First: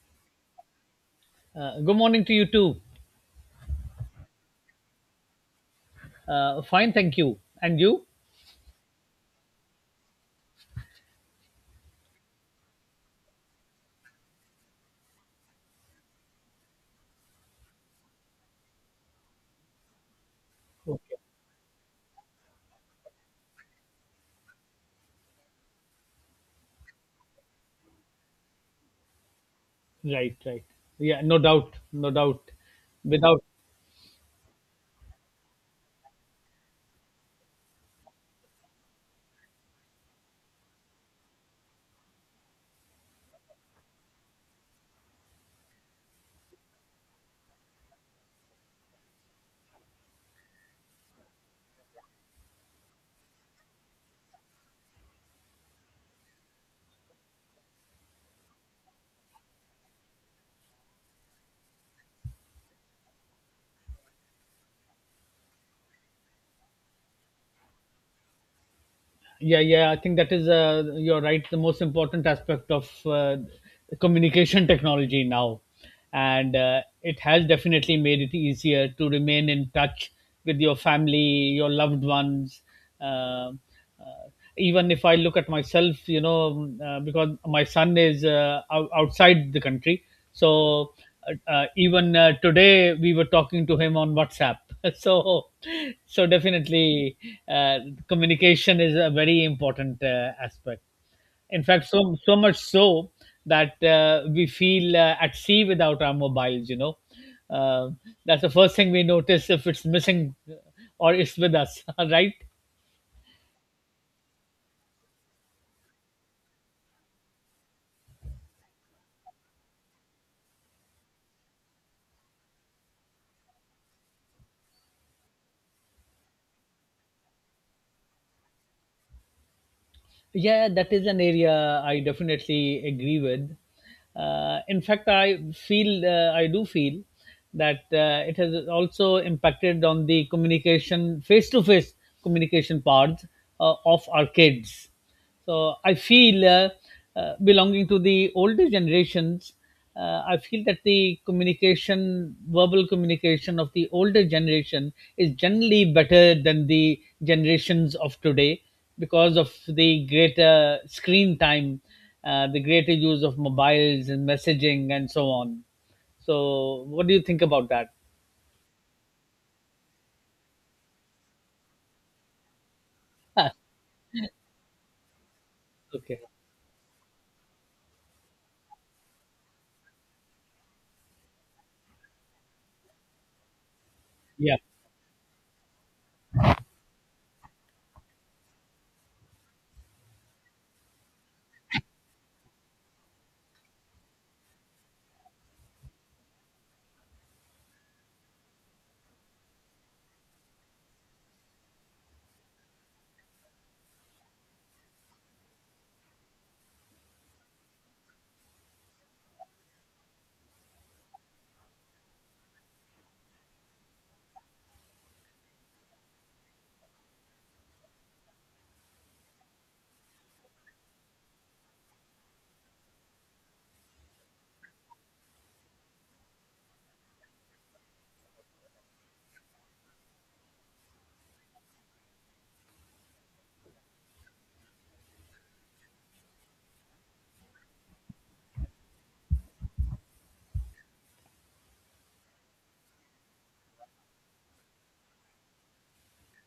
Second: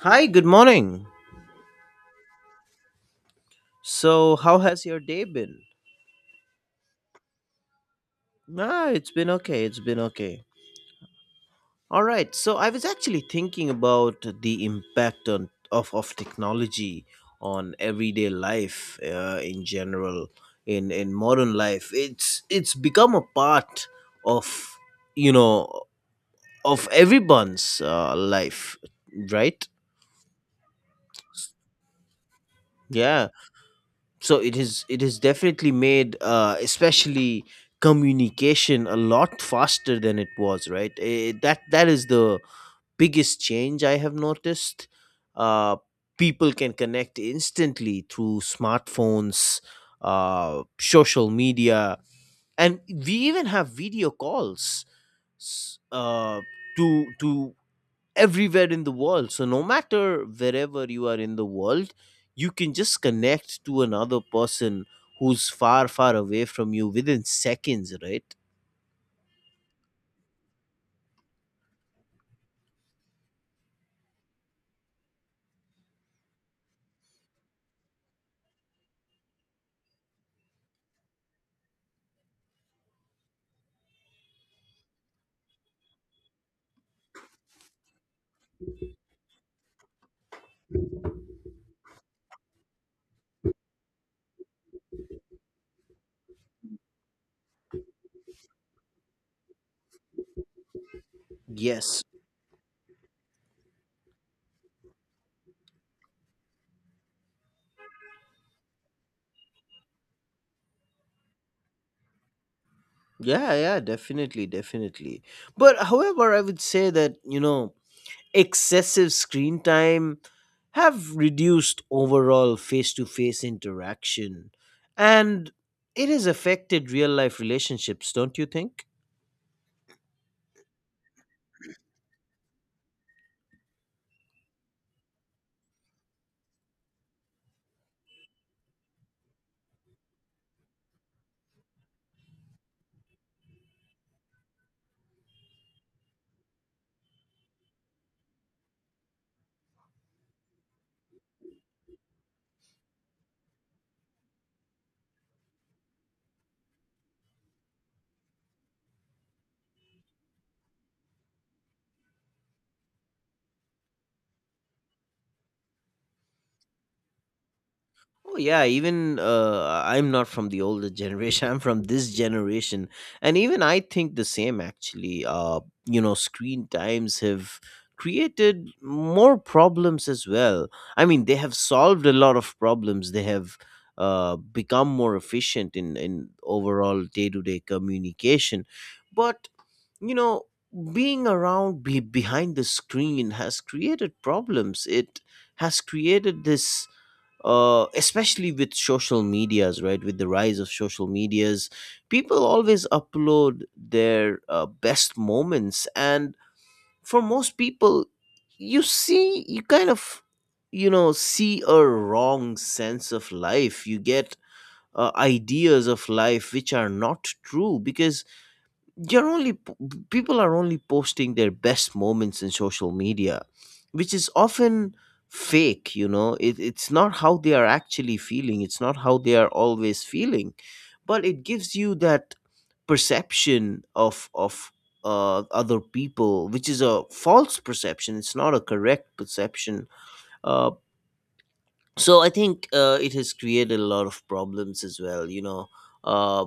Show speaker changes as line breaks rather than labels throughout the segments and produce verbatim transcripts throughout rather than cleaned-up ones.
Hi, good morning.
Uh, good morning to you too.
So, how has your day been?
Uh, fine, thank you. And you?
Ah, it's been okay. It's been okay. All right. So, I was actually thinking about the impact on of of technology on everyday life uh, in general in in
Okay.
modern life. It's it's become a part of, you know, of everyone's uh, life, right?
Right, right. Yeah, no doubt, no doubt.
Yeah.
Without,
So it is it has definitely made, uh, especially communication, a lot faster than it was, right? Eh, that that is the biggest change I have noticed. uh, People can connect instantly through smartphones, uh, social media, and we even have video calls s- uh, to to everywhere in the world. So no matter wherever you are in the world, you can just connect to another person who's far, far away from you within seconds, right?
yeah, yeah. I think that is, uh, you're right, the most important aspect of uh, communication technology now, and uh, it has definitely made it easier to remain in touch with your family, your loved ones. Uh, uh, Even if I look at myself, you know, uh, because my son is uh, out- outside the country. So uh, uh, even uh, today we were talking to him on WhatsApp. So so definitely, uh, communication is a very important uh, aspect. In fact,
Yes.
so so much so that uh, we feel uh, at sea without our mobiles. You know, uh, that's the first thing we notice if it's missing or it's with us, right?
Yeah, yeah, definitely, definitely. But however, I would say that, you know, excessive screen time have reduced overall face-to-face interaction, and it has affected real-life relationships, don't you think?
Yeah, that is an area I definitely agree with. Uh, in fact, I feel uh, I do feel that uh, it has also impacted on the communication, face-to-face communication parts uh, of our kids. So I feel uh, uh, belonging to the older generations, uh, I feel that the communication, verbal communication of the older generation is generally better than the generations of today because of the greater screen time, uh, the greater use of mobiles and messaging and so on. So, what do you think about that?
Oh yeah, even uh, I'm not from the older generation. I'm from this generation, and
Ah,
even I think the same. Actually, uh, you know,
okay.
screen times have created more problems as well. I mean, they have solved a lot of problems. They have uh,
Yeah.
become more efficient in in overall day to day communication, but you know, being around be- behind the screen has created problems. It has created this, uh, especially with social medias, right? With the rise of social medias, people always upload their uh, best moments. And for most people, you see, you kind of, you know, see a wrong sense of life. You get uh, ideas of life which are not true because you're only p- people are only posting their best moments in social media, which is often fake. You know, it, it's not how they are actually feeling, it's not how they are always feeling, but it gives you that perception of of uh, other people, which is a false perception, it's not a correct perception. uh, so I think uh, it has created a lot of problems as well, you know. uh,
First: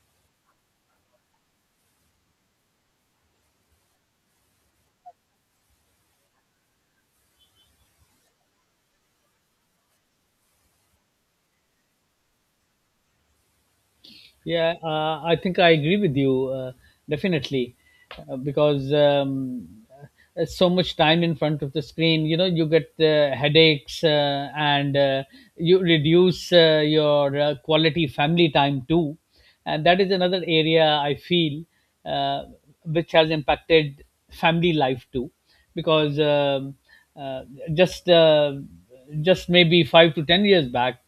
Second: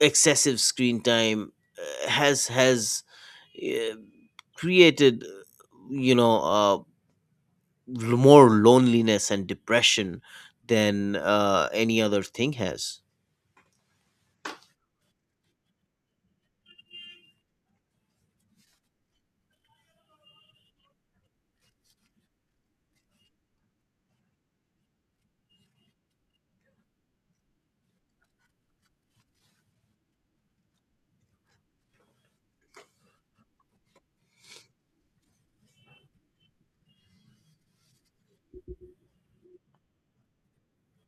Excessive screen time uh, has has eh, created, you know, uh, more loneliness and depression than uh, any other thing has.
Yeah, uh, I think I agree with you uh, definitely, uh, because um, uh, so much time in front of the screen, you know, you get uh, headaches uh, and uh, you reduce uh, your uh, quality family time too. And that is another area I feel uh, which has impacted family life too because um, uh, just uh, just maybe five to ten years back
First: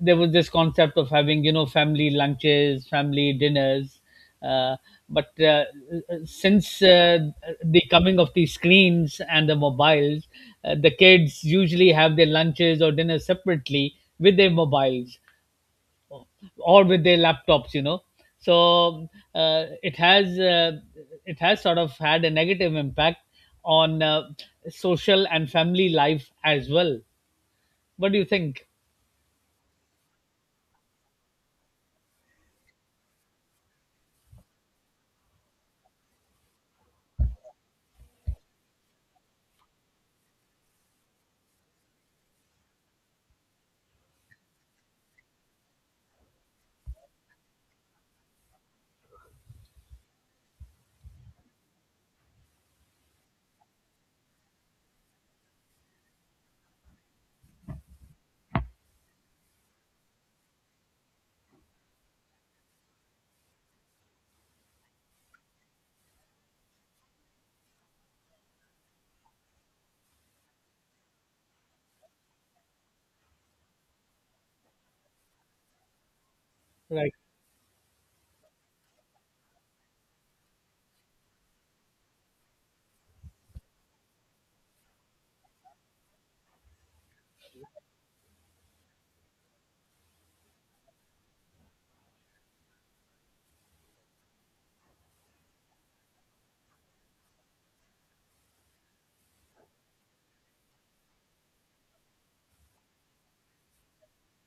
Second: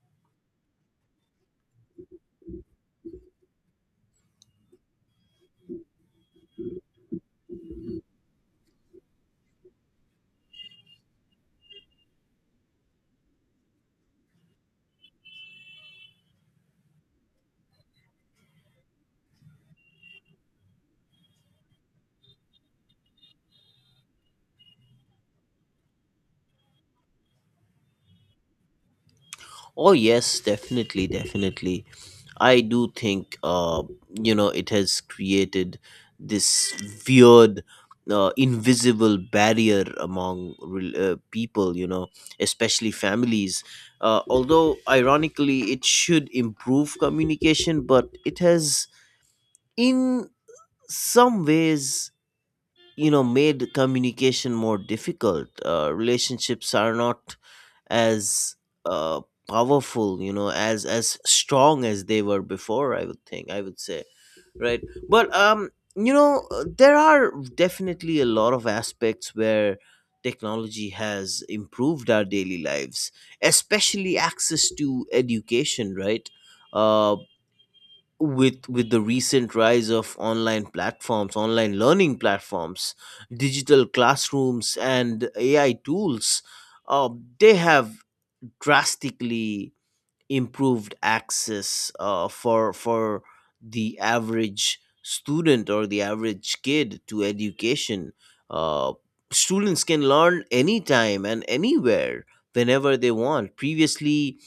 there was this concept of having, you know, family lunches, family dinners, uh, but uh, since uh, the coming of the screens and the mobiles, uh, the kids usually have their lunches or dinners separately with their mobiles or with their laptops, you know. So uh, it has uh, it has sort of had a negative impact on uh, social and family life as well. What do you think?
Oh yes, definitely, definitely. I do think uh, you know, it has created this weird uh, invisible barrier among rel- uh, people, you know, especially families. Uh, although ironically it should improve communication, but it has in some ways, you know, made communication more difficult. Uh, relationships are not as uh, powerful, you know, as as strong as they were before, I would think, I would say, right? But um you know, uh, there are definitely a lot of aspects where technology has improved our daily lives, especially access to education, right?
Right,
Uh, with with the recent rise of online platforms, online learning platforms, digital classrooms and AI tools, uh, they have drastically improved access uh, for for the average student or the average kid to education. uh, Students can learn anytime and anywhere whenever they want. Previously,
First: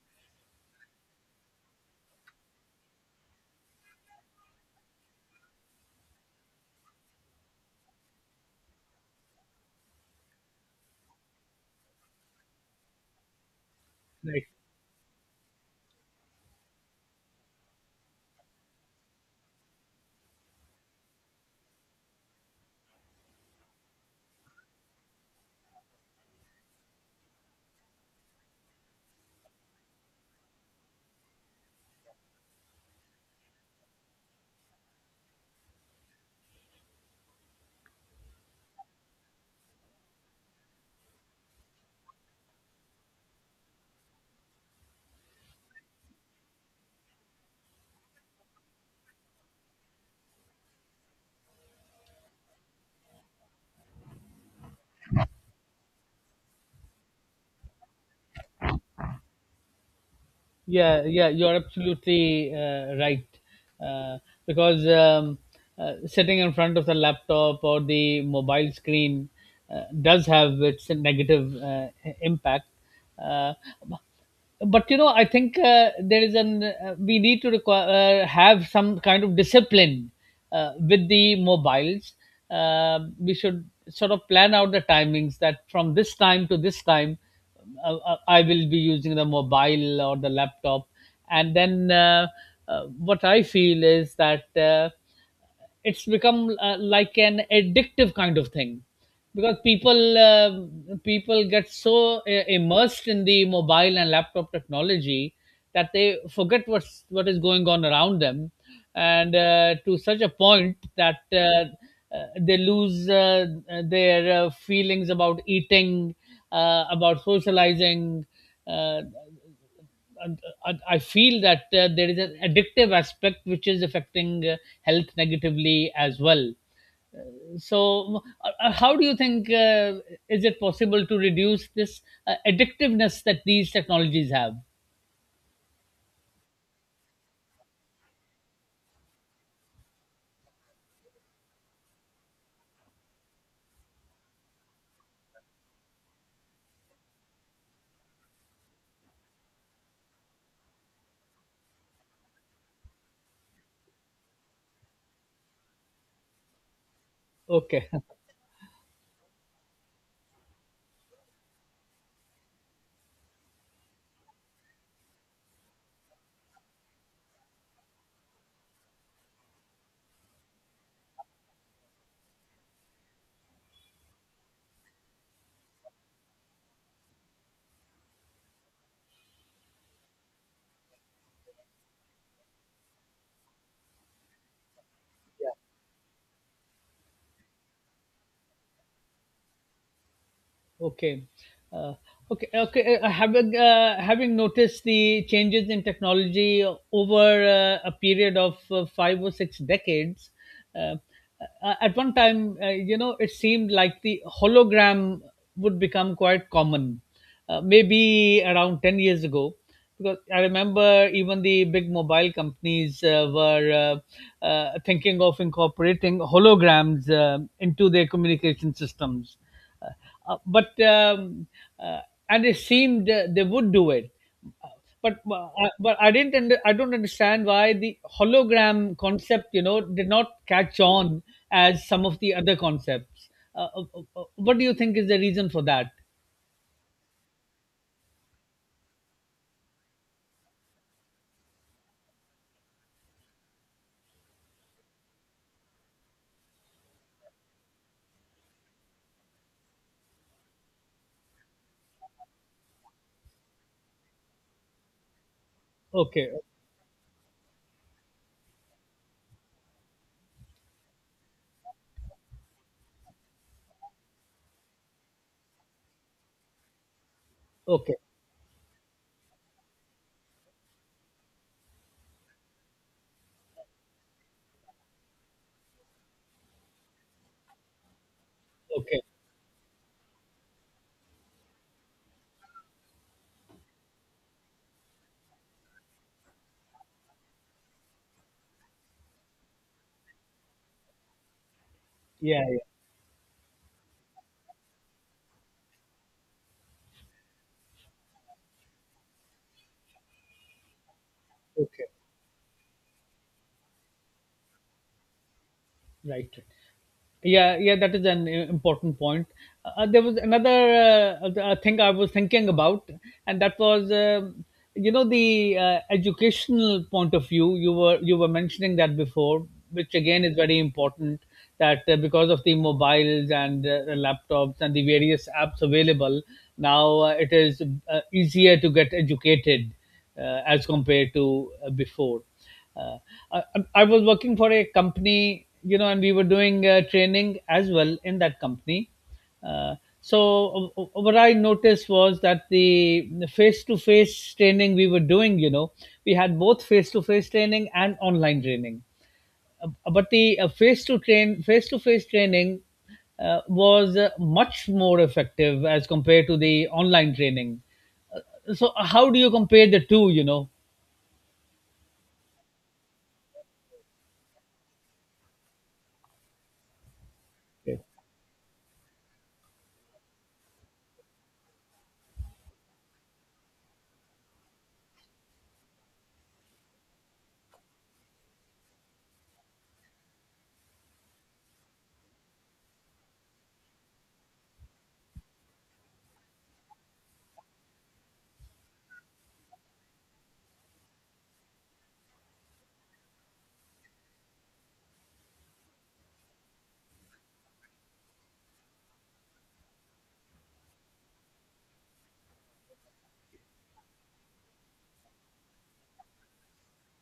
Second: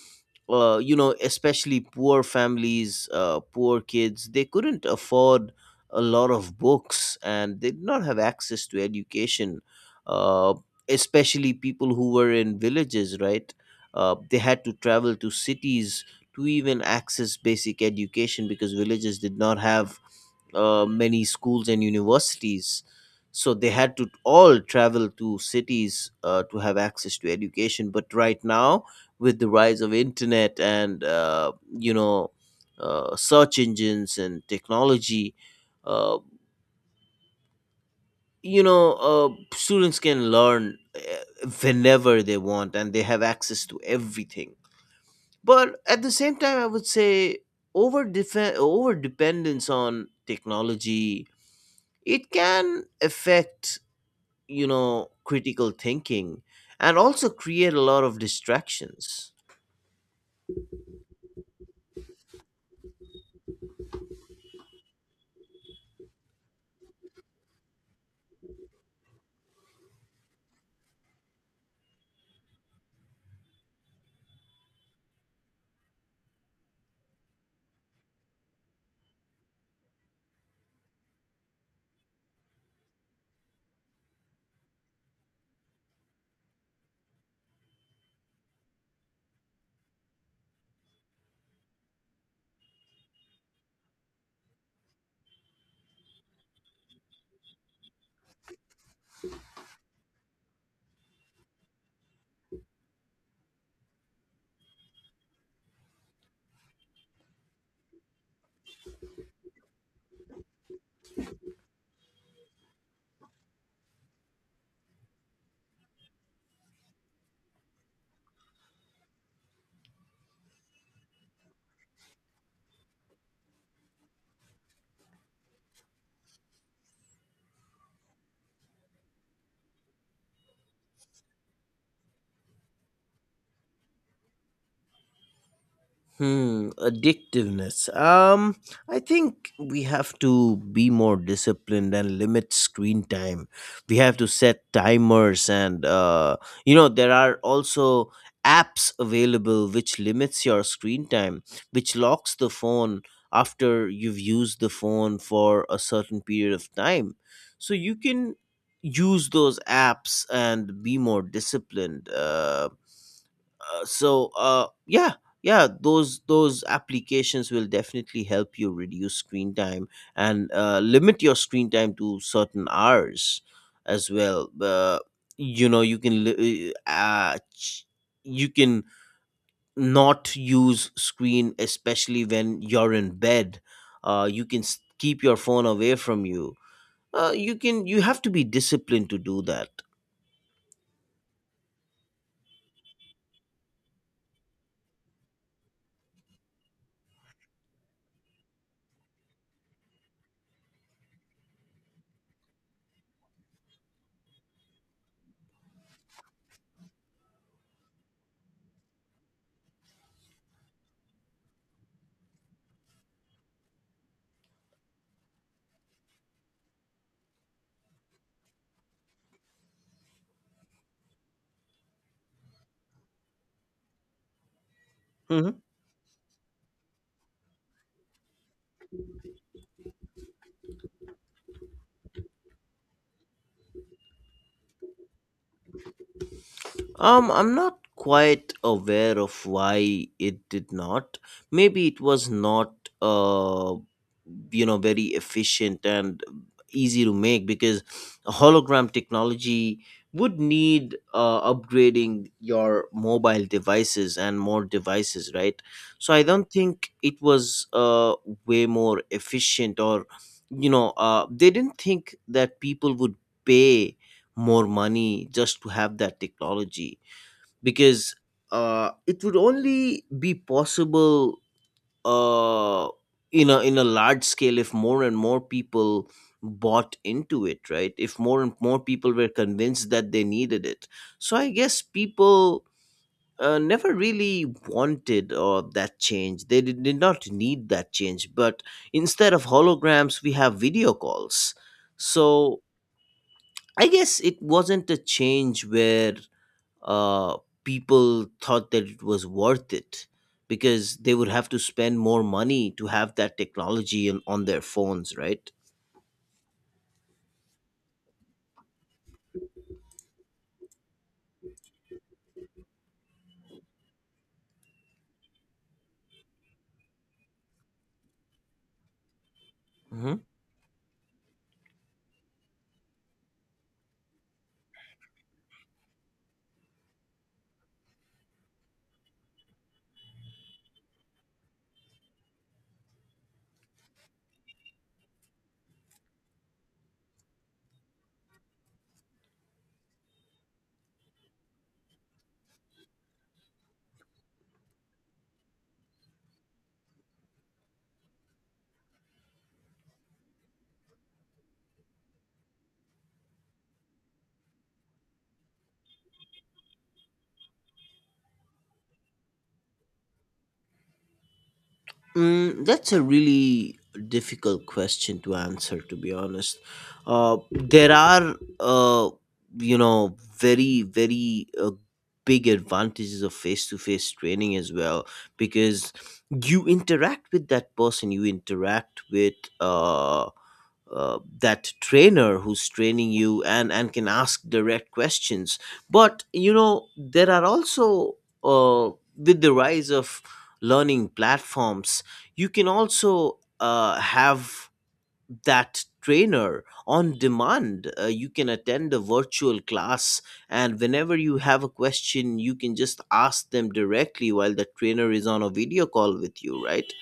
uh, you know, especially poor families, uh, poor kids, they couldn't afford a lot of books and they did not have access to education, uh, especially people who were in villages, right? Uh, they
right.
had to travel to cities to even access basic education because villages did not have uh, many schools and universities. So they had to all travel to cities uh, to have access to education. But right now, with the rise of internet and, uh, you know, uh, search engines and technology, uh, you know, uh, students can learn uh, whenever they want, and they have access to everything. But at the same time, I would say over defen- over dependence on technology, it can affect, you know, critical thinking and also create a lot of distractions.
Yeah, yeah, you're absolutely uh, right. Uh, because um, uh, sitting in front of the laptop or the mobile screen uh, does have its negative uh, impact. Uh, but you know, I think uh, there is an uh, we need to require uh, have some kind of discipline uh, with the mobiles. Um, we should sort of plan out the timings, that from this time to this time uh, uh, I will be using the mobile or the laptop, and then uh, uh, what I feel is that uh, it's become uh, like an addictive kind of thing, because people uh, people get so uh, immersed in the mobile and laptop technology that they forget what's what is going on around them, and uh, to such a point that uh, uh, they lose uh, their uh, feelings about eating, uh, about socializing, uh, and I, I feel that uh, there is an addictive aspect which is affecting uh, health negatively as well. So, uh, uh, how do you think uh, is it possible to reduce this uh, addictiveness that these technologies have?
Hmm, addictiveness. Um, I think we have to be more disciplined and limit screen time. We have to set timers, and uh, you know there are also apps available which limits your screen time, which locks the phone after you've used the phone for a certain period of time. So
Okay.
you can use those apps and be more disciplined. Uh, uh, so uh yeah, yeah, those those applications will definitely help you reduce screen time and uh, limit your screen time to certain hours as well. Uh, you know, you can li- uh, uh, ch- you can not use screen, especially when you're in bed. Uh, you can s- keep your phone away from you. Uh, you can, you have to be disciplined to do that.
Okay. Uh, okay. uh, Okay. Uh, having uh, having noticed the changes in technology over uh, a period of uh, five or six decades, uh, uh, at one time, uh, you know, it seemed like the hologram would become quite common, uh, maybe around ten years ago. Because I remember even the big mobile companies uh, were uh, uh, thinking of incorporating holograms uh, into their communication systems. Uh, uh, but um, uh, and it seemed uh, they would do it, but uh,
Mm-hmm.
but i didn't under, I don't understand why the hologram concept, you know, did not catch on as some of the other concepts. Uh, uh, uh, uh, what do you think is the reason for that?
Um, I'm not quite aware of why it did not. Maybe it was not, uh, you know, very efficient and easy to make because hologram technology would need uh, upgrading your mobile devices and more devices, right? So I
Okay.
don't think it was uh, way more efficient, or, you know, uh, they didn't think that people would pay more money just to have that technology
Okay.
because uh, it would only be possible uh, in a in a large scale if more and more people bought into it, right? If more and more
Okay.
people were convinced that they needed it. So I guess people. Uh, never really wanted or that change. They did, did not need that change. But instead of holograms, we have video calls.
Yeah,
So I guess it wasn't a change where uh, people thought that it was worth it because they would have to
yeah. Okay.
spend more money to have that technology on, on their phones, right?
Right. Yeah, yeah, that is an uh, important point. Uh, there was another uh, uh, thing I was thinking about, and that was, um, you know, the uh, educational point of view. You were you were mentioning that before, which
Hmm.
again is very important. That uh, because of the mobiles and uh, laptops and the various apps available now, uh, it is uh, easier to get educated uh, as compared to uh, before. Uh, I, I was working for a company, you know, and we were doing uh, training as well in that company. Uh, so uh, what I noticed was that the the face-to-face training we were doing, you know, we had both face-to-face training and online training. Uh, but the uh, face-to train face-to-face training uh, was uh, much more effective as compared to the online training. So how do you compare the two? You know,
Mm, that's a really difficult question to answer, to be honest. Uh,
okay.
there are, uh, you know, very, very uh, big advantages of face to face training as well because you interact with that person, you interact with, uh, uh, that trainer who's training you, and and can ask direct questions. But you know there are also uh, with the rise of learning platforms, you can also uh, have that trainer on demand. Uh, you can attend a virtual class and whenever you have a question you can just ask them directly while the trainer is on a video call with you, right?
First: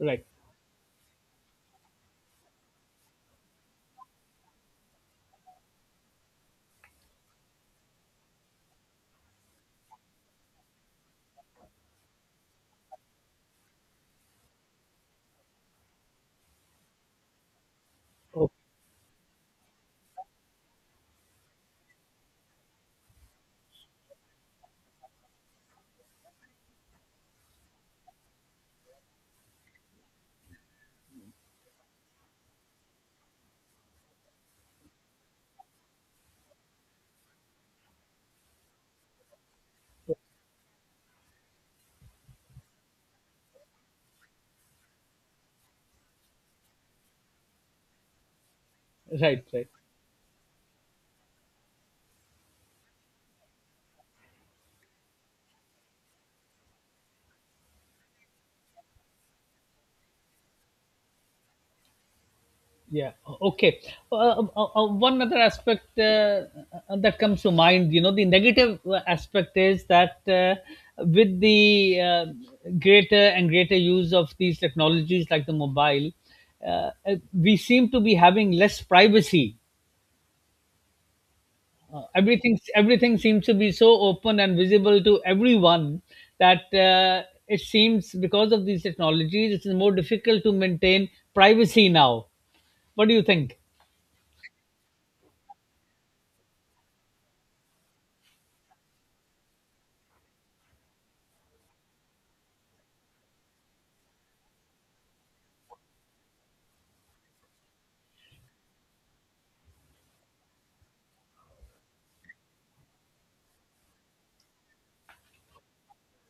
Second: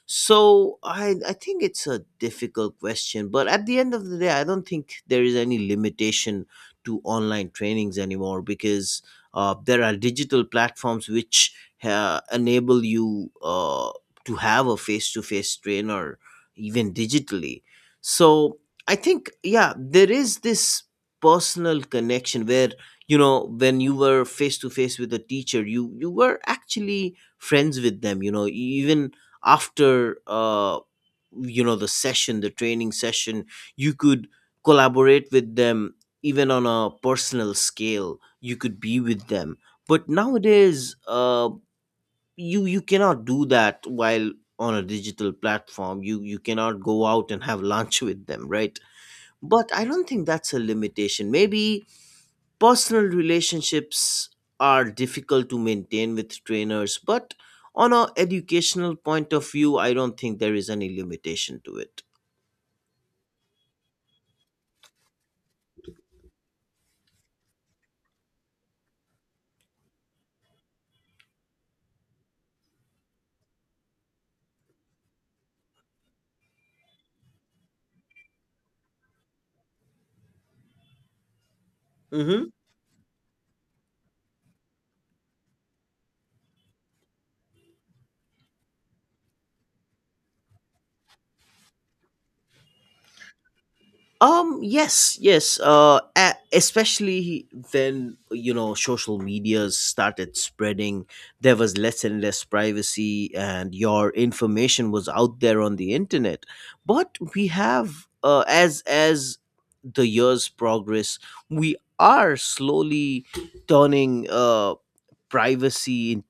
Right?
So I I think it's a difficult question, but at the end of the day, I don't think there is any limitation to online trainings anymore because uh, there are digital platforms which uh, enable you uh, to have a face-to-face trainer even digitally.
Oh,
So I think yeah, there is this personal connection where, you know, when you were face to face with a teacher, you you were actually friends with them, you know, even after uh you know, the session, the training session, you could collaborate with them even on a personal scale, you could be with them. But nowadays uh you you cannot do that, while on a digital platform, you you cannot go out and have lunch with them, right?
right, right.
But I don't think that's a limitation. Maybe personal relationships are difficult to maintain with trainers, but on a educational point of view, I don't think there is any limitation to it.
Yeah. Okay. Uh, uh, uh, uh, one other aspect uh, uh, that comes to mind, you know, the negative uh, aspect is that uh, with the uh, greater and greater use of these technologies like the mobile, uh, uh, we seem to be having less privacy. Uh,
Mhm.
everything everything seems to be so open and visible to everyone, that uh, it seems because of these technologies, it is more difficult to maintain privacy now. What do you think?
Um. Yes. Yes. Uh. a- Especially when, you know, social medias started spreading, there was less and less privacy, and your information was out there on the internet. But we have, uh, as as the years progress, we are slowly turning uh privacy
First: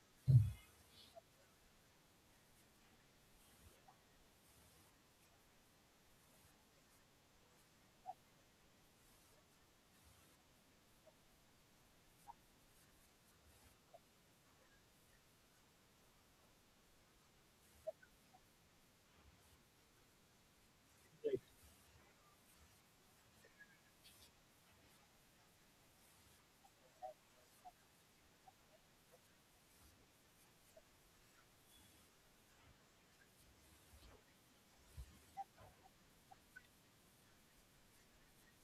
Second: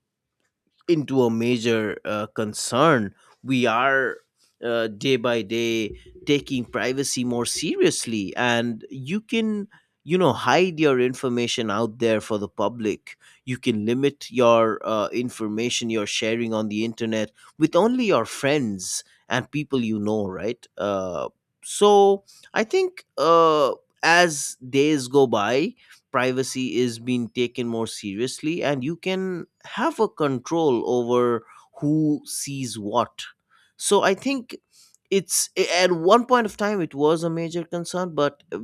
into a major uh, concern. We are uh, day by day taking privacy more seriously, and you can, you know, hide your information out there for the public. You can limit your uh, information you're sharing on the internet with only your friends and people you know, right? Uh, so I think uh, as days go by, privacy is being taken more seriously and you can have a control over who sees what. So I think it's, at one point of time it was a major concern, but uh,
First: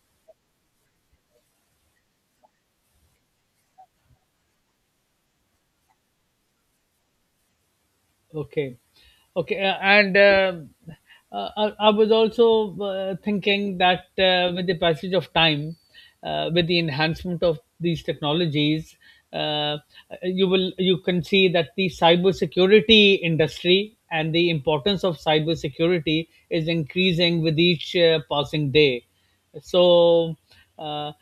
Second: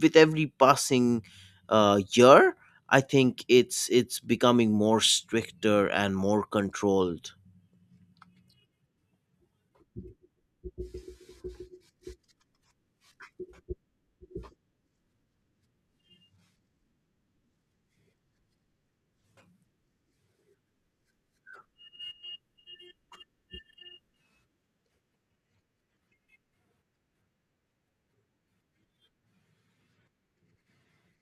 with every passing uh, year, I think it's it's becoming more stricter and more controlled.
Okay, okay, uh, and um, uh, I, I was also uh, thinking that uh, with the passage of time, uh, with the enhancement of these technologies, uh, you will you can see that the cybersecurity industry and the importance of cybersecurity is increasing with each uh, passing day. So. Uh,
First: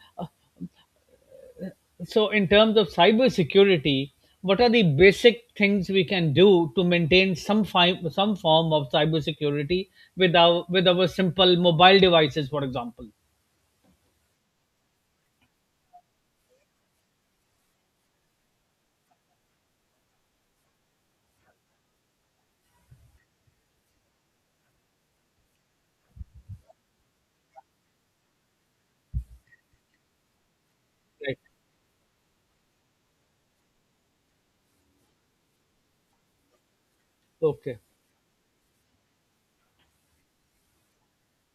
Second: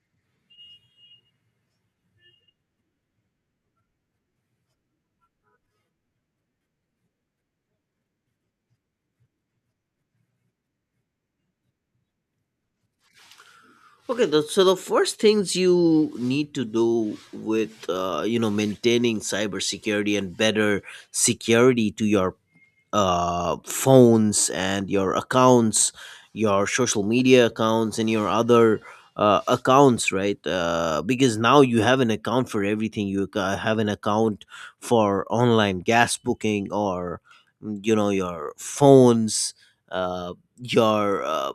so, in terms of cybersecurity, what are the basic things we can do to maintain some fi- some form of cybersecurity with our with our simple mobile devices, for example?
Okay, the, so the first things you need to do with uh, you know, maintaining cybersecurity and better security to your uh, phones and your accounts, your social media accounts, and your other uh, accounts, right? Uh, because
Right.
now you have an account for everything. You ca- have an account for online gas booking, or
Okay.
mm, you know, your phones, uh, your uh,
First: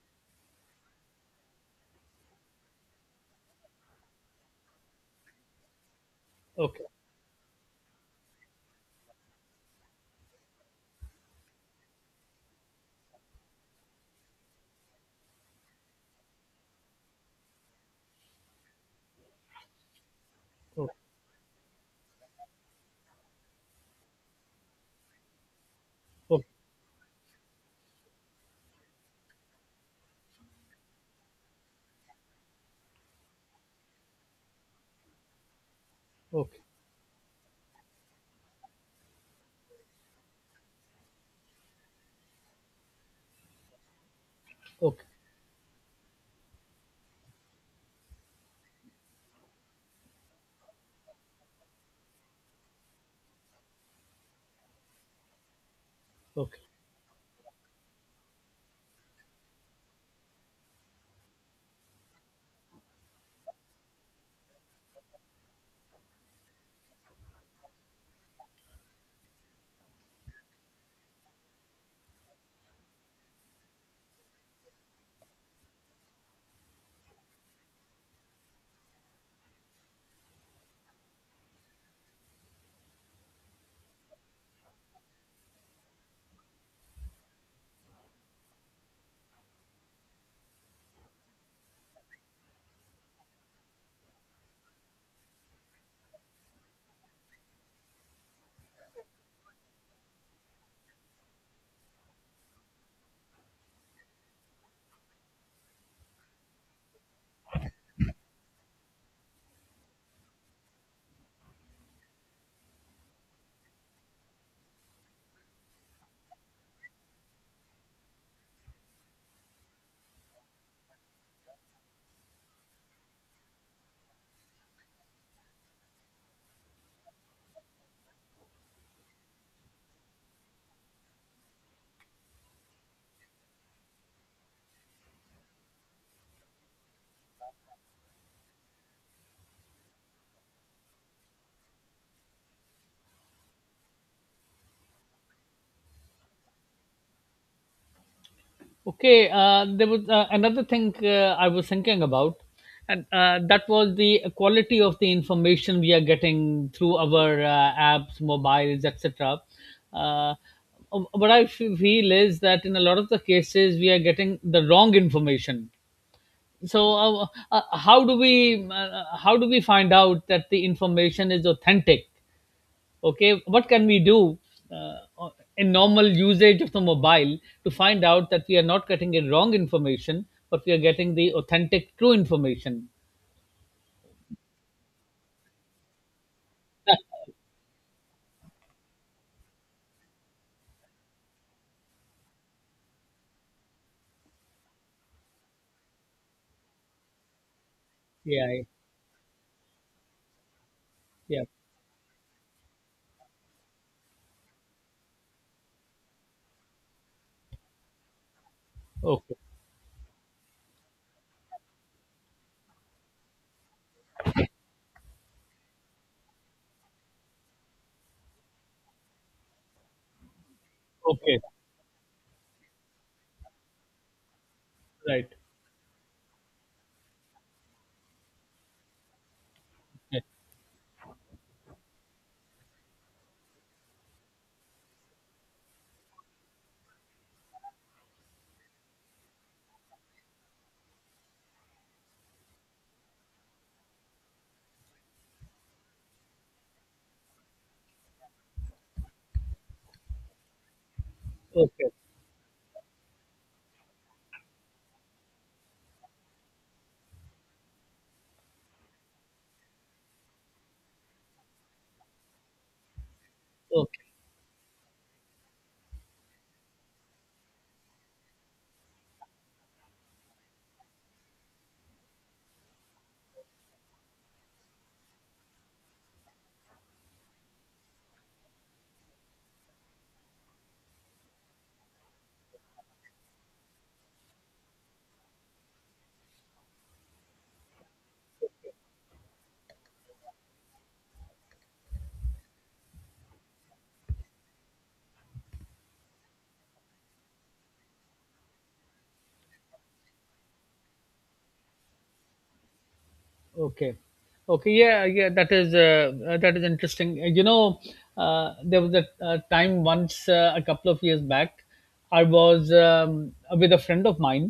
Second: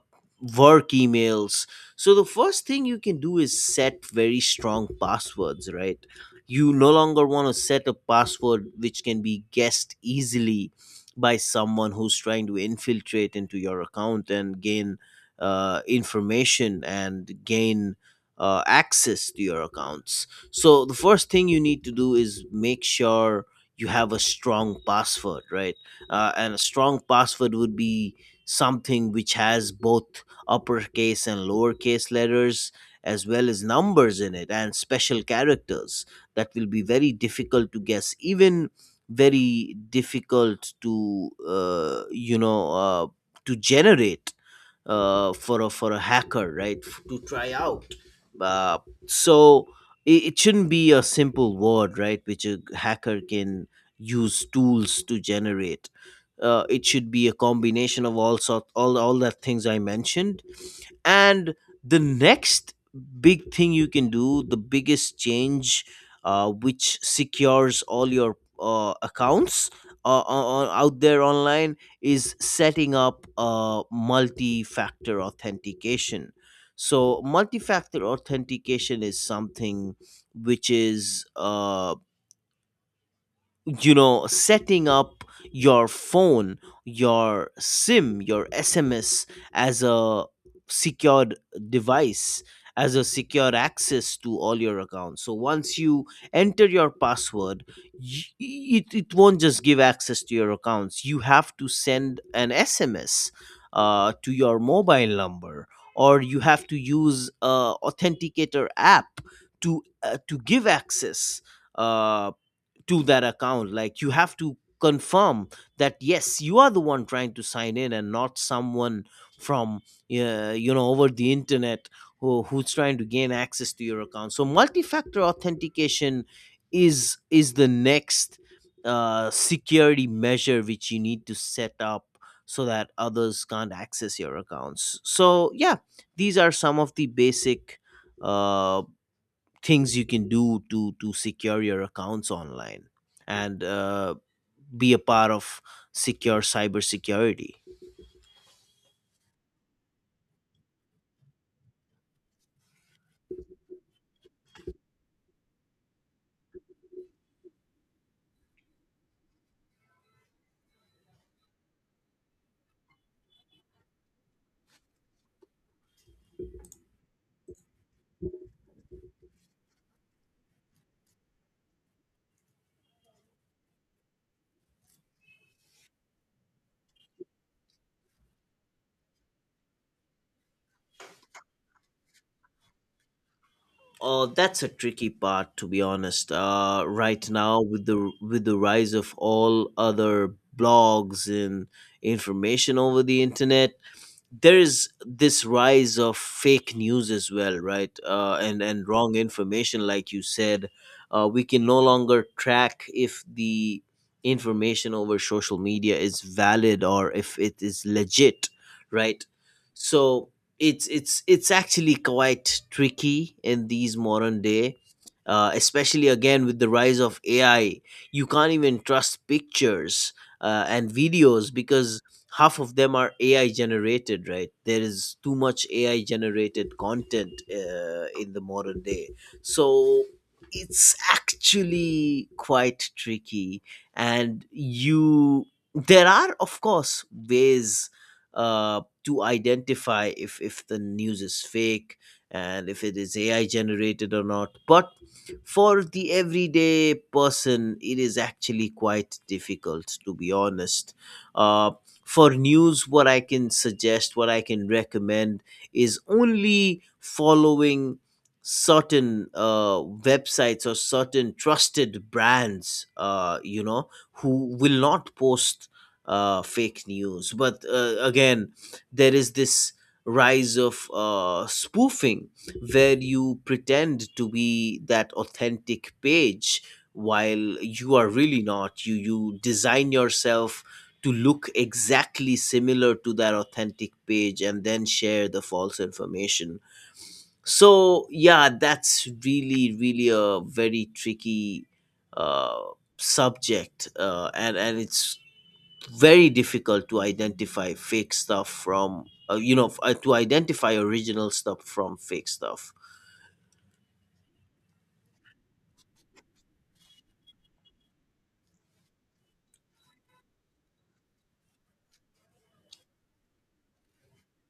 work emails. So the first thing you can do is set very strong passwords, right? You
Okay.
no longer want to set a password which can be guessed easily by someone who's trying to infiltrate into your account and gain uh, information and gain uh, access to your accounts. So the
Okay.
first thing you need to do is make sure you have a strong password, right? Uh,
Okay.
and a strong password would be something which has both uppercase and lowercase letters as well as numbers in it and special characters that
Okay.
will be very difficult to guess even very difficult to uh, you know uh, to generate
Okay.
uh, for a for a hacker, right? F- to try out. Uh, so it, it shouldn't be a simple word, right, which a hacker can use tools to generate.
Okay.
Uh, it should be a combination of all sort all all the things I mentioned. And the next big thing you can do, the biggest change uh, which secures all your uh, accounts uh, uh, on, out there online is setting up a multi-factor authentication. So multi-factor authentication is something which is uh, you know setting up your phone, your SIM, your S M S as a secured device, as a secure access to all your accounts. So once you enter your password, y- it, it won't just give access to your accounts. You have to send an S M S uh, to your mobile number, or you have to use a authenticator app to uh, to give access uh, to that account. Like, you have to confirm that, yes, you are the one trying to sign in and not someone from uh, you know over the internet, who, who's trying to gain access to your account. So multi-factor authentication is is the next uh, security measure which you need to set up so that others can't access your accounts. So yeah, these are some of the basic uh, things you can do to to secure your accounts online and uh, be a part of secure cybersecurity.
Okay, uh, there was uh, another thing uh, I was thinking about, and uh, that was the quality of the information we are getting through our uh, apps, mobiles, et cetera. Uh, um, what I f- feel is that in a lot of the cases we are getting the wrong information. So, uh, uh, how do we uh, uh, how do we find out that the information is authentic? Okay, what can we do uh, in normal usage of the mobile to find out that we are not getting a wrong information, but we are getting the authentic true information?
Oh, that's a tricky part, to be honest. Uh, right now, with the with the rise of all other blogs and information over the internet, there is this rise of fake news as well, right? uh,
Yeah,
and
yeah,
and wrong information, like you said, uh, we
yeah.
can no longer track if the information over social media is valid or if it is legit, right?
Okay.
So it's it's it's actually quite tricky in these modern day, uh, especially, again, with the rise of A I. You can't even trust pictures uh, and
Okay.
videos because half of them are A I generated, right? There is
Right.
too much A I generated content uh, in the modern day. So
Okay.
it's actually quite tricky. And you, there are, of course, ways uh, to identify if if the news is fake and if it is A I generated or not. But for the everyday person, it is actually quite difficult, to be honest. uh,
Okay.
for news, what I can suggest, what I can recommend, is only following certain uh, websites or certain trusted brands, uh, you know
Okay.
who will not post uh, fake news. But uh, again, there is this rise of uh, spoofing, where you pretend to be that authentic page while you are really not. You you design yourself to look exactly similar to that authentic page and then share the false information. So yeah, that's really really a very tricky uh, subject, uh, and and it's very difficult to identify fake stuff from uh, you know f- uh, to identify original stuff from fake stuff.
Okay. Okay, yeah, yeah, that is uh, uh, that is interesting. Uh, you know, uh, there was a uh, time once, uh, a couple of years back, I was um, with a friend of mine.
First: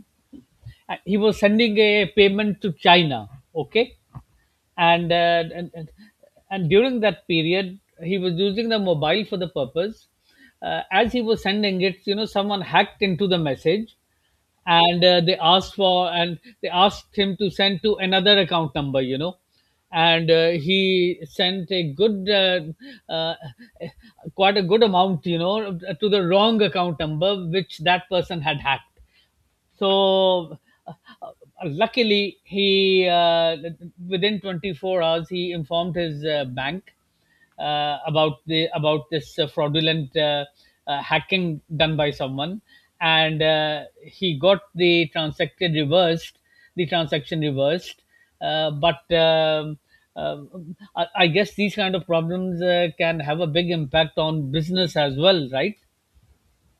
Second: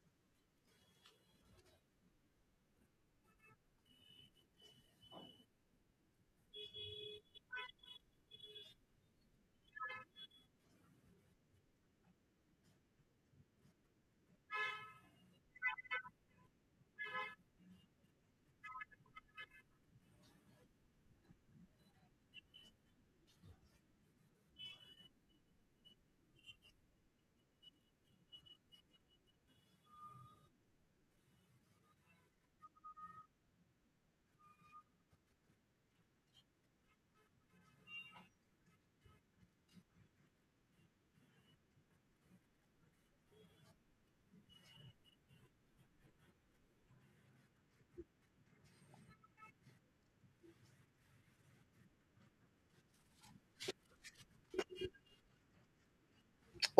Uh, he was sending a payment to China, okay, and uh, and, and and during that period he was using the mobile for the purpose, uh, as he was sending it, you know, someone hacked into the message, and uh, they asked for and they asked him to send to another account number, you know. And uh, he sent a good uh, uh, quite a good amount, you know, to the wrong account number which that person had hacked. So uh, uh, luckily, he, uh, within twenty-four hours he informed his uh, bank uh, about the about this uh, fraudulent uh, uh, hacking done by someone, and uh, he got the transaction reversed, the transaction reversed. Uh, but um, uh, I, I guess these kind of problems uh, can have a big impact on business as well, right?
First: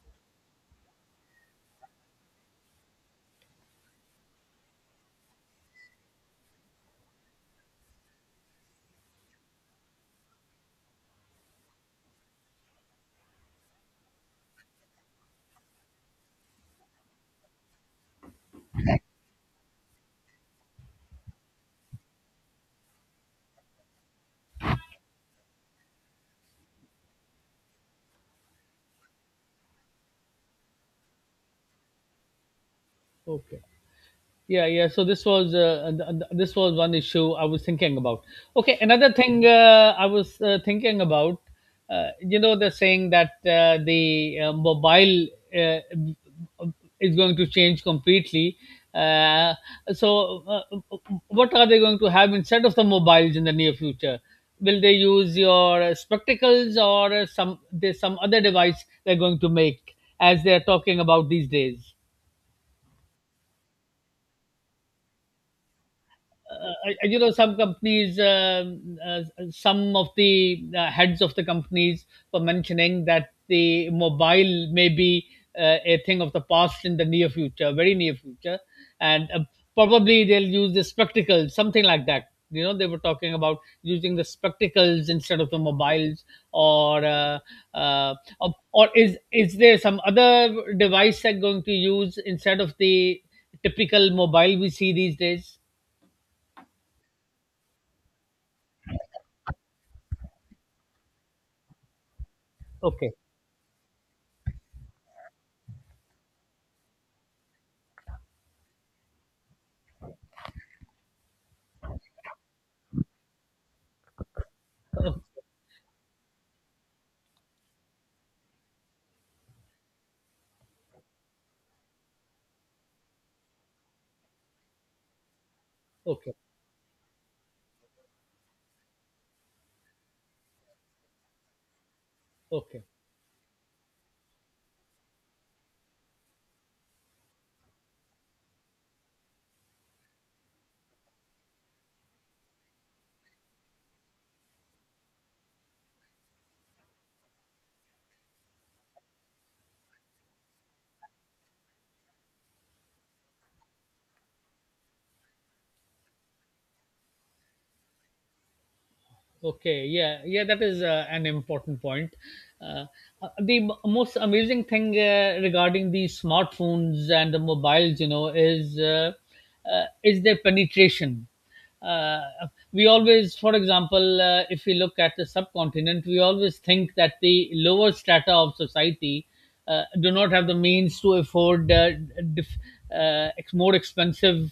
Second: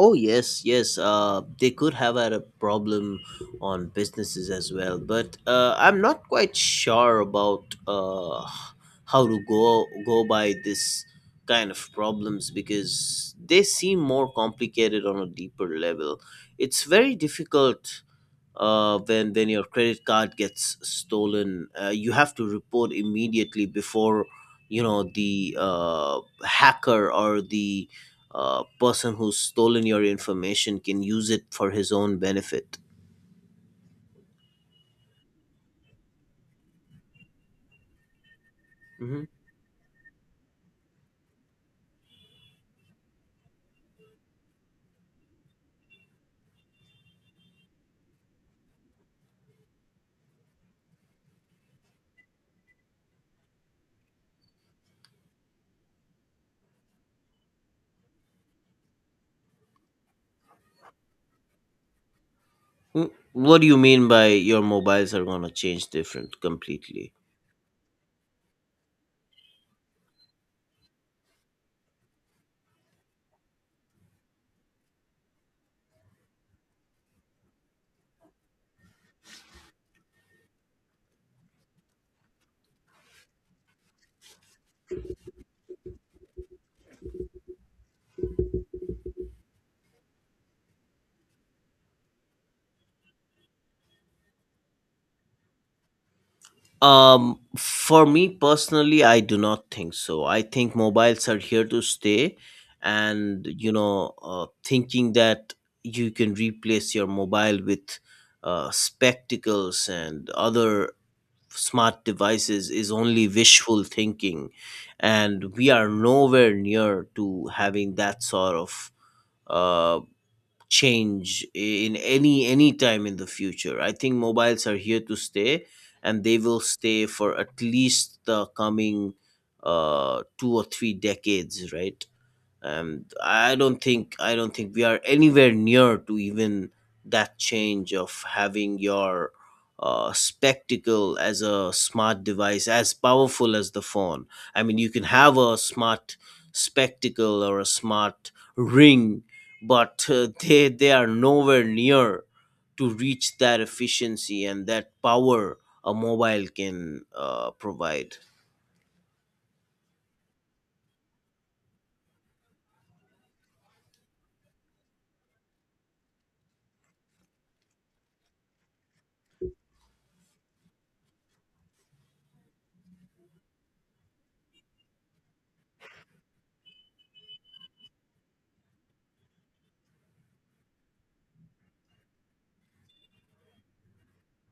Oh yes, yes. Uh, they could have had a problem on businesses as well, but uh, I'm not quite sure about uh, how to go go by this kind of problems because they seem more complicated on a deeper level. It's very difficult uh, when when your credit card gets stolen. Uh, you have to report immediately before, you know, the uh, hacker or the uh, person who's stolen your information can use it for his own benefit.
Okay. Yeah, yeah. So this was uh, th- th- this was one issue I was thinking about. Okay, another
Mhm.
thing uh, I was uh, thinking about, uh, you know, the saying that uh, the uh, mobile uh, is going to change completely. Uh, so, uh, uh, what are they going to have instead of the mobiles in the near future? Will they use your spectacles or some there's some other device they're going to make as they're talking about these days?
Mm, what do you mean by your mobiles are gonna change different
Uh, uh,
completely?
you know, some companies, um uh, some of the uh, heads of the companies were mentioning that the mobile may be uh, a thing of the past in the near future, very near future, and uh, probably they'll use the spectacles, something like that, you know. They were talking about using the spectacles instead of the mobiles, or uh, uh, or or is is there some other device they're going to use instead of the typical mobile we see these days?
Um, for me personally, I do not think so. I think mobiles are here to stay,
Okay.
and, you know, uh, thinking that you can replace your mobile with uh, spectacles and other smart devices is only wishful thinking, and we are nowhere near to having that sort of uh, change in any any time in the future. I think mobiles are here to stay, and
Okay,
they will stay for at least the coming uh two or three decades, right?
okay,
And i don't think i don't think we are anywhere near to even that change of having your uh, spectacle as a smart device as powerful as the phone. I mean, you can have a smart spectacle or a smart ring, but uh, they they are nowhere near to reach that efficiency and that power a mobile can uh, provide.
okay. Yeah, yeah. That is uh, an important point. Uh, uh, the m- Most amazing thing uh, regarding the smartphones and the mobiles, you know, is uh, uh, is their penetration. Uh, we always, for example, uh, if we look at the subcontinent, we always think that the lower strata of society uh, do not have the means to afford uh, diff, uh, ex- more expensive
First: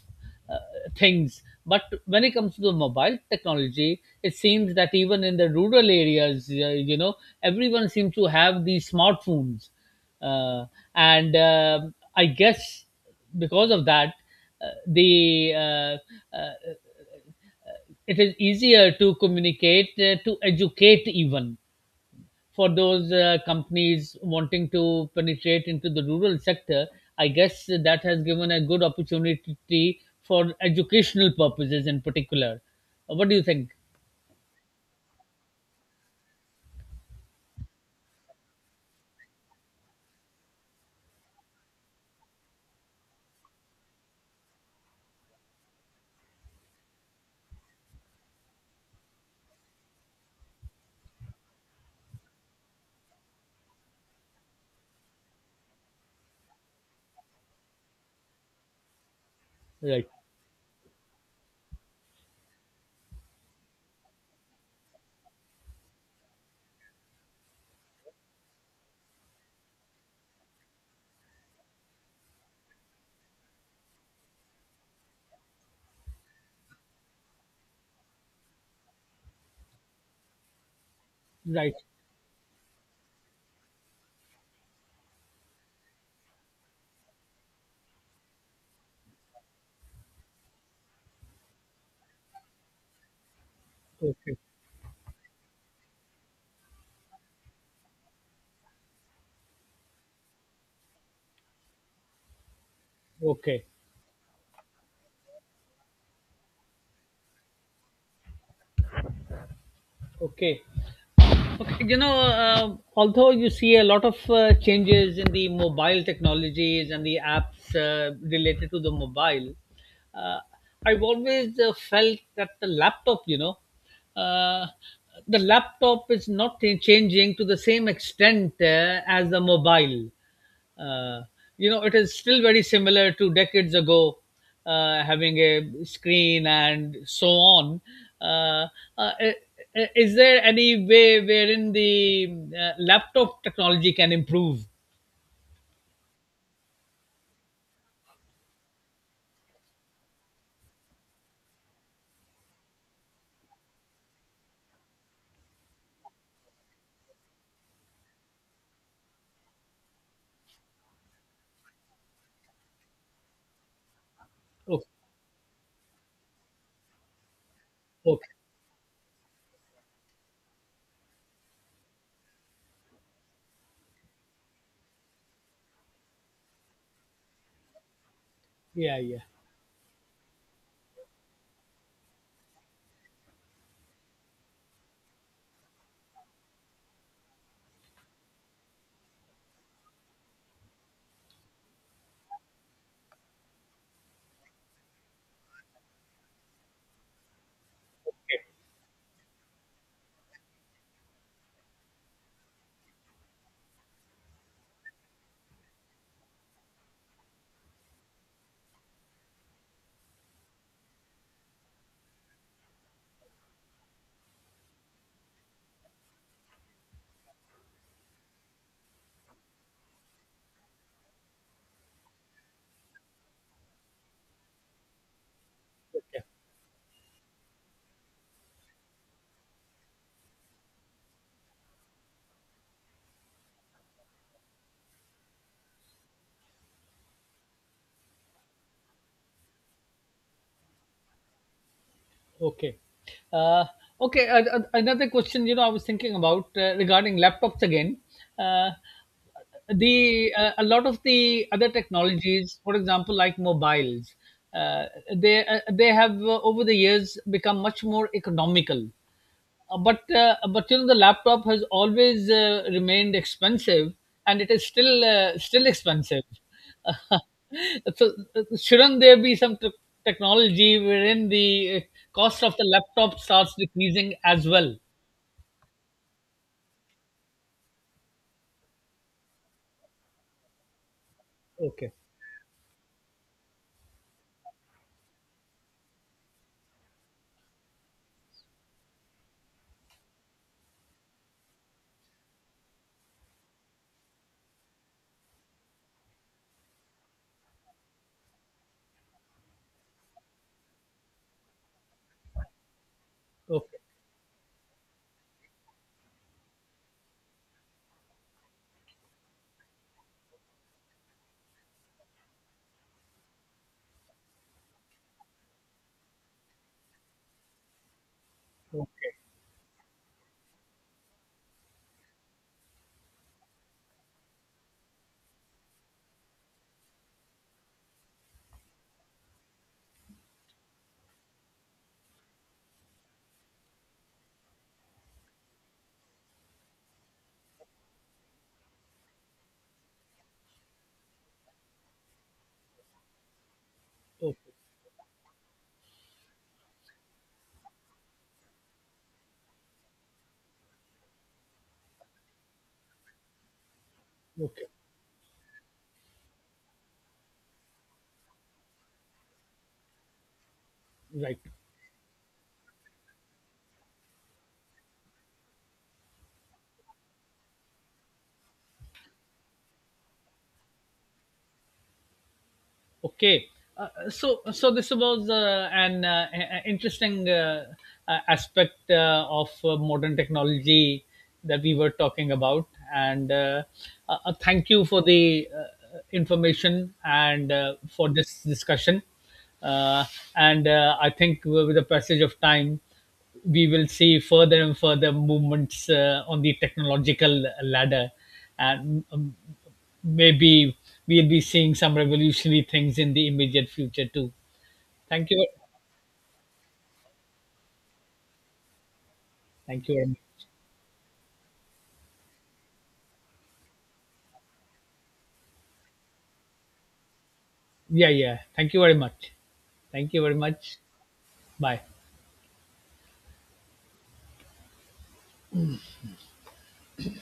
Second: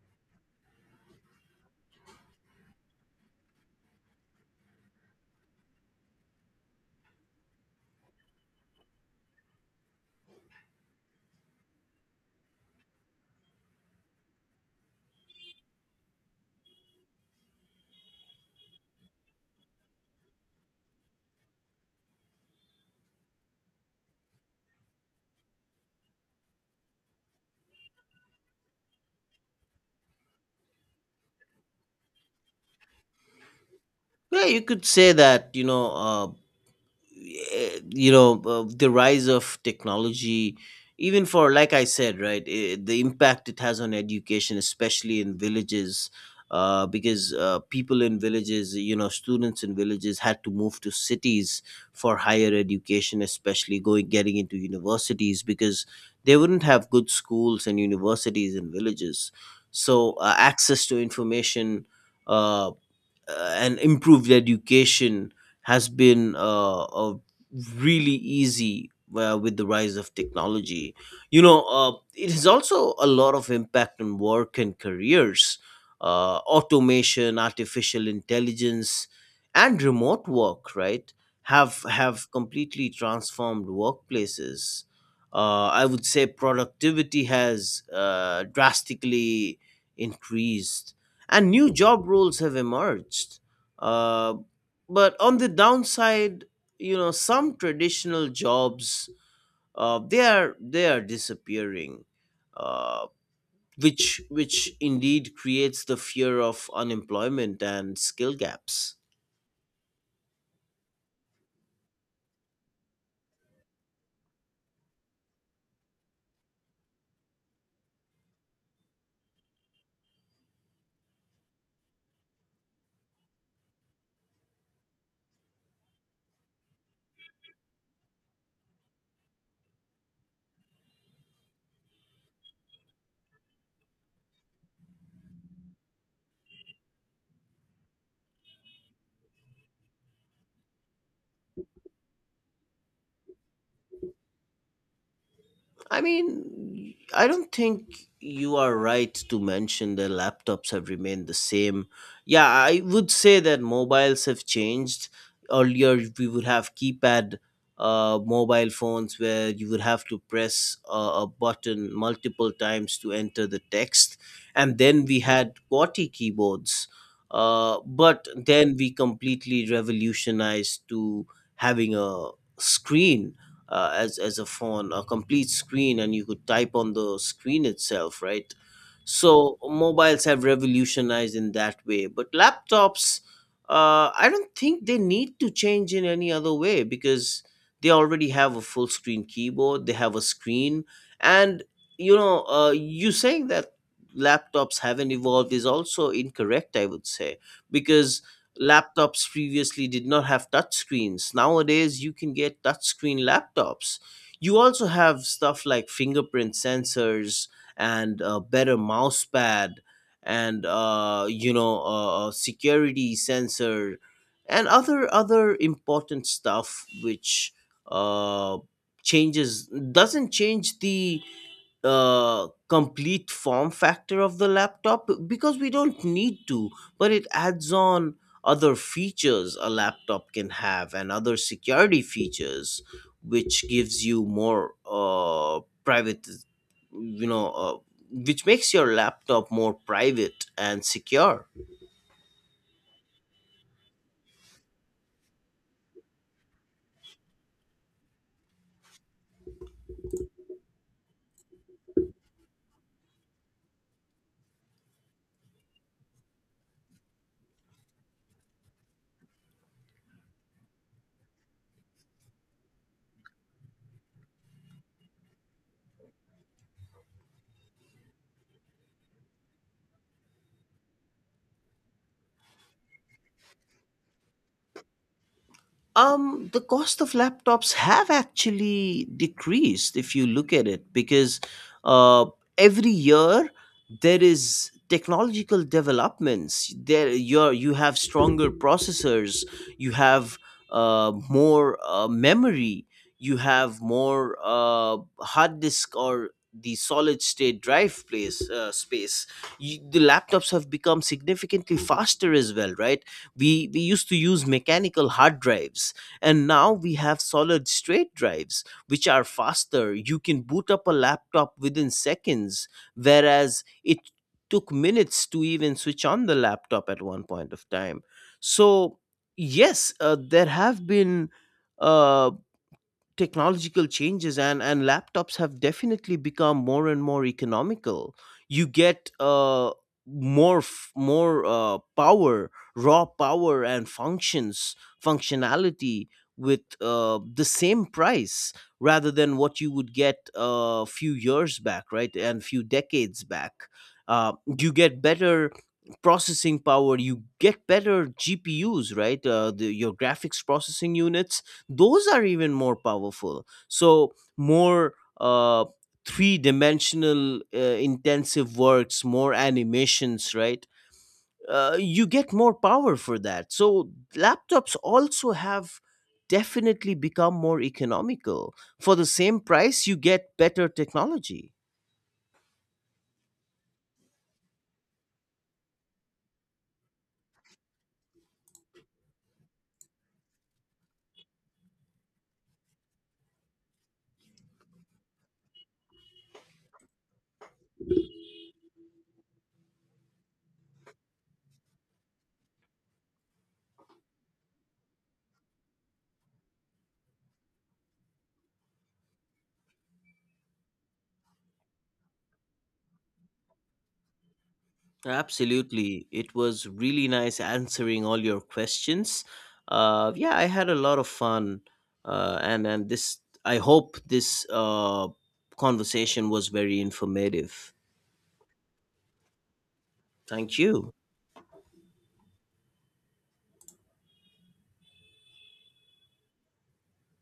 uh, things. But when it comes to the mobile technology, it seems that even in the rural areas, uh, you know, everyone seems to have these smartphones. Uh, and um, I guess because of that, uh, the uh, uh, it is easier to communicate, uh, to educate, even for those uh, companies wanting to penetrate into the rural sector. I guess that has given a good opportunity for educational purposes in particular. Uh, What do you think?
Yeah, you could say that. You know, uh, eh, you know uh, the rise of technology, even for, like I said, right, eh, the impact it has on education, especially in villages, uh, because uh, people in villages, you know, students in villages had to move to cities for higher education, especially going getting into universities, because they wouldn't have good schools and universities in villages.
Right,
So uh, access to information, uh, uh, and improved education has been uh, uh, really easy uh, with the rise of technology. You know, uh, it has also a lot of impact on work and careers. Uh, automation, artificial intelligence, and remote work, right,
right.
have have completely transformed workplaces. Uh, I would say productivity has uh, drastically increased and new job roles have emerged. Uh,
Okay,
but on the downside, you know, some traditional jobs uh, they are they are disappearing, uh,
okay,
which which indeed creates the fear of unemployment and skill gaps.
okay. Okay, you know, uh, although you see a lot of uh, changes in the mobile technologies and the apps uh, related to the mobile, uh, I've always uh, felt that the laptop, you know, uh, the laptop is not changing to the same extent uh, as the mobile. uh, you know, it is still very similar to decades ago, uh, having a screen and so on. uh, uh, i- i- is there any way wherein the uh, laptop technology can improve?
I mean, I don't think you are right to mention that laptops have remained the same. Yeah, I would say that mobiles have changed. Earlier, we would have keypad uh, mobile phones where you would have to press a, a button multiple times to enter the text. And
Okay,
then we had QWERTY keyboards. Uh,
okay.
but then we completely revolutionized to having a screen uh, as as a phone, a complete screen, and you could type on the screen itself, right?
Yeah, yeah.
So mobiles have revolutionized in that way. But laptops, uh, I don't think they need to change in any other way, because they already have a full screen keyboard, they have a screen, and, you know, uh, you saying that laptops haven't evolved is also incorrect, I would say, because laptops previously did not have touch screens. Nowadays, you can get touch screen laptops. You also have stuff like fingerprint sensors and a better mouse pad, and uh, you know uh, a security sensor, and other other important stuff which uh, changes doesn't change the uh, complete form factor of the laptop, because we don't
Okay.
need to. But it adds on other features a laptop can have, and other security features, which gives you more uh, private, you know, uh, which makes your laptop more private and secure.
Okay. Uh, okay. Uh, uh, another question, you know, I was thinking about uh, regarding laptops again. Uh, the uh, a lot of the other technologies, for example, like mobiles, uh, they uh, they have uh, over the years become much more economical. Uh, but uh, but you know, the laptop has always uh, remained expensive, and it is still uh, still expensive. So uh, shouldn't there be some t- technology wherein the uh, cost of the laptop starts decreasing as well?
Um, the cost of laptops have actually decreased if you look at it, because
Okay.
uh, every year there is technological developments. There, you're, you have stronger processors, you have uh, more uh, memory, you have more uh, hard disk or the solid state drive place uh, space. You, the laptops have become significantly faster as well, right? we
Okay.
we used to use mechanical hard drives, and now we have solid state drives which are faster. You can boot up a laptop within seconds, whereas it took minutes to even switch on the laptop at one point of time. So
Okay.
yes, uh, there have been uh, technological changes, and and laptops have definitely become more and more economical. You get uh more f- more uh power, raw power and functions functionality with uh the same price, rather than what you would get a few years back, right, and few decades back. uh
Okay.
you get better processing power, you get better G P Us, right? Uh, the, your graphics processing units, those are even more powerful. So
Okay.
more uh three dimensional uh, intensive works, more animations, right?
Right.
Uh, you get more power for that. So laptops also have definitely become more economical. For the same price, you get better technology.
Okay, uh, uh, so so this was uh, an uh, a- interesting uh, uh, aspect uh, of uh, modern technology that we were talking about. And uh, uh, uh, thank you for the uh, uh, information and uh, for this discussion. Uh, and uh, I think with the passage of time, we will see further and further movements uh, on the technological ladder, and maybe we'll be seeing some revolutionary things in the immediate future too. Thank you.
Absolutely. It was really nice answering all your questions.
Thank you very
Uh, yeah,
much.
I had a lot of fun. Uh, and, and this, I hope this uh, conversation was very informative.
Yeah, yeah. Thank you very much. Thank you very
Thank
much.
you.
Bye.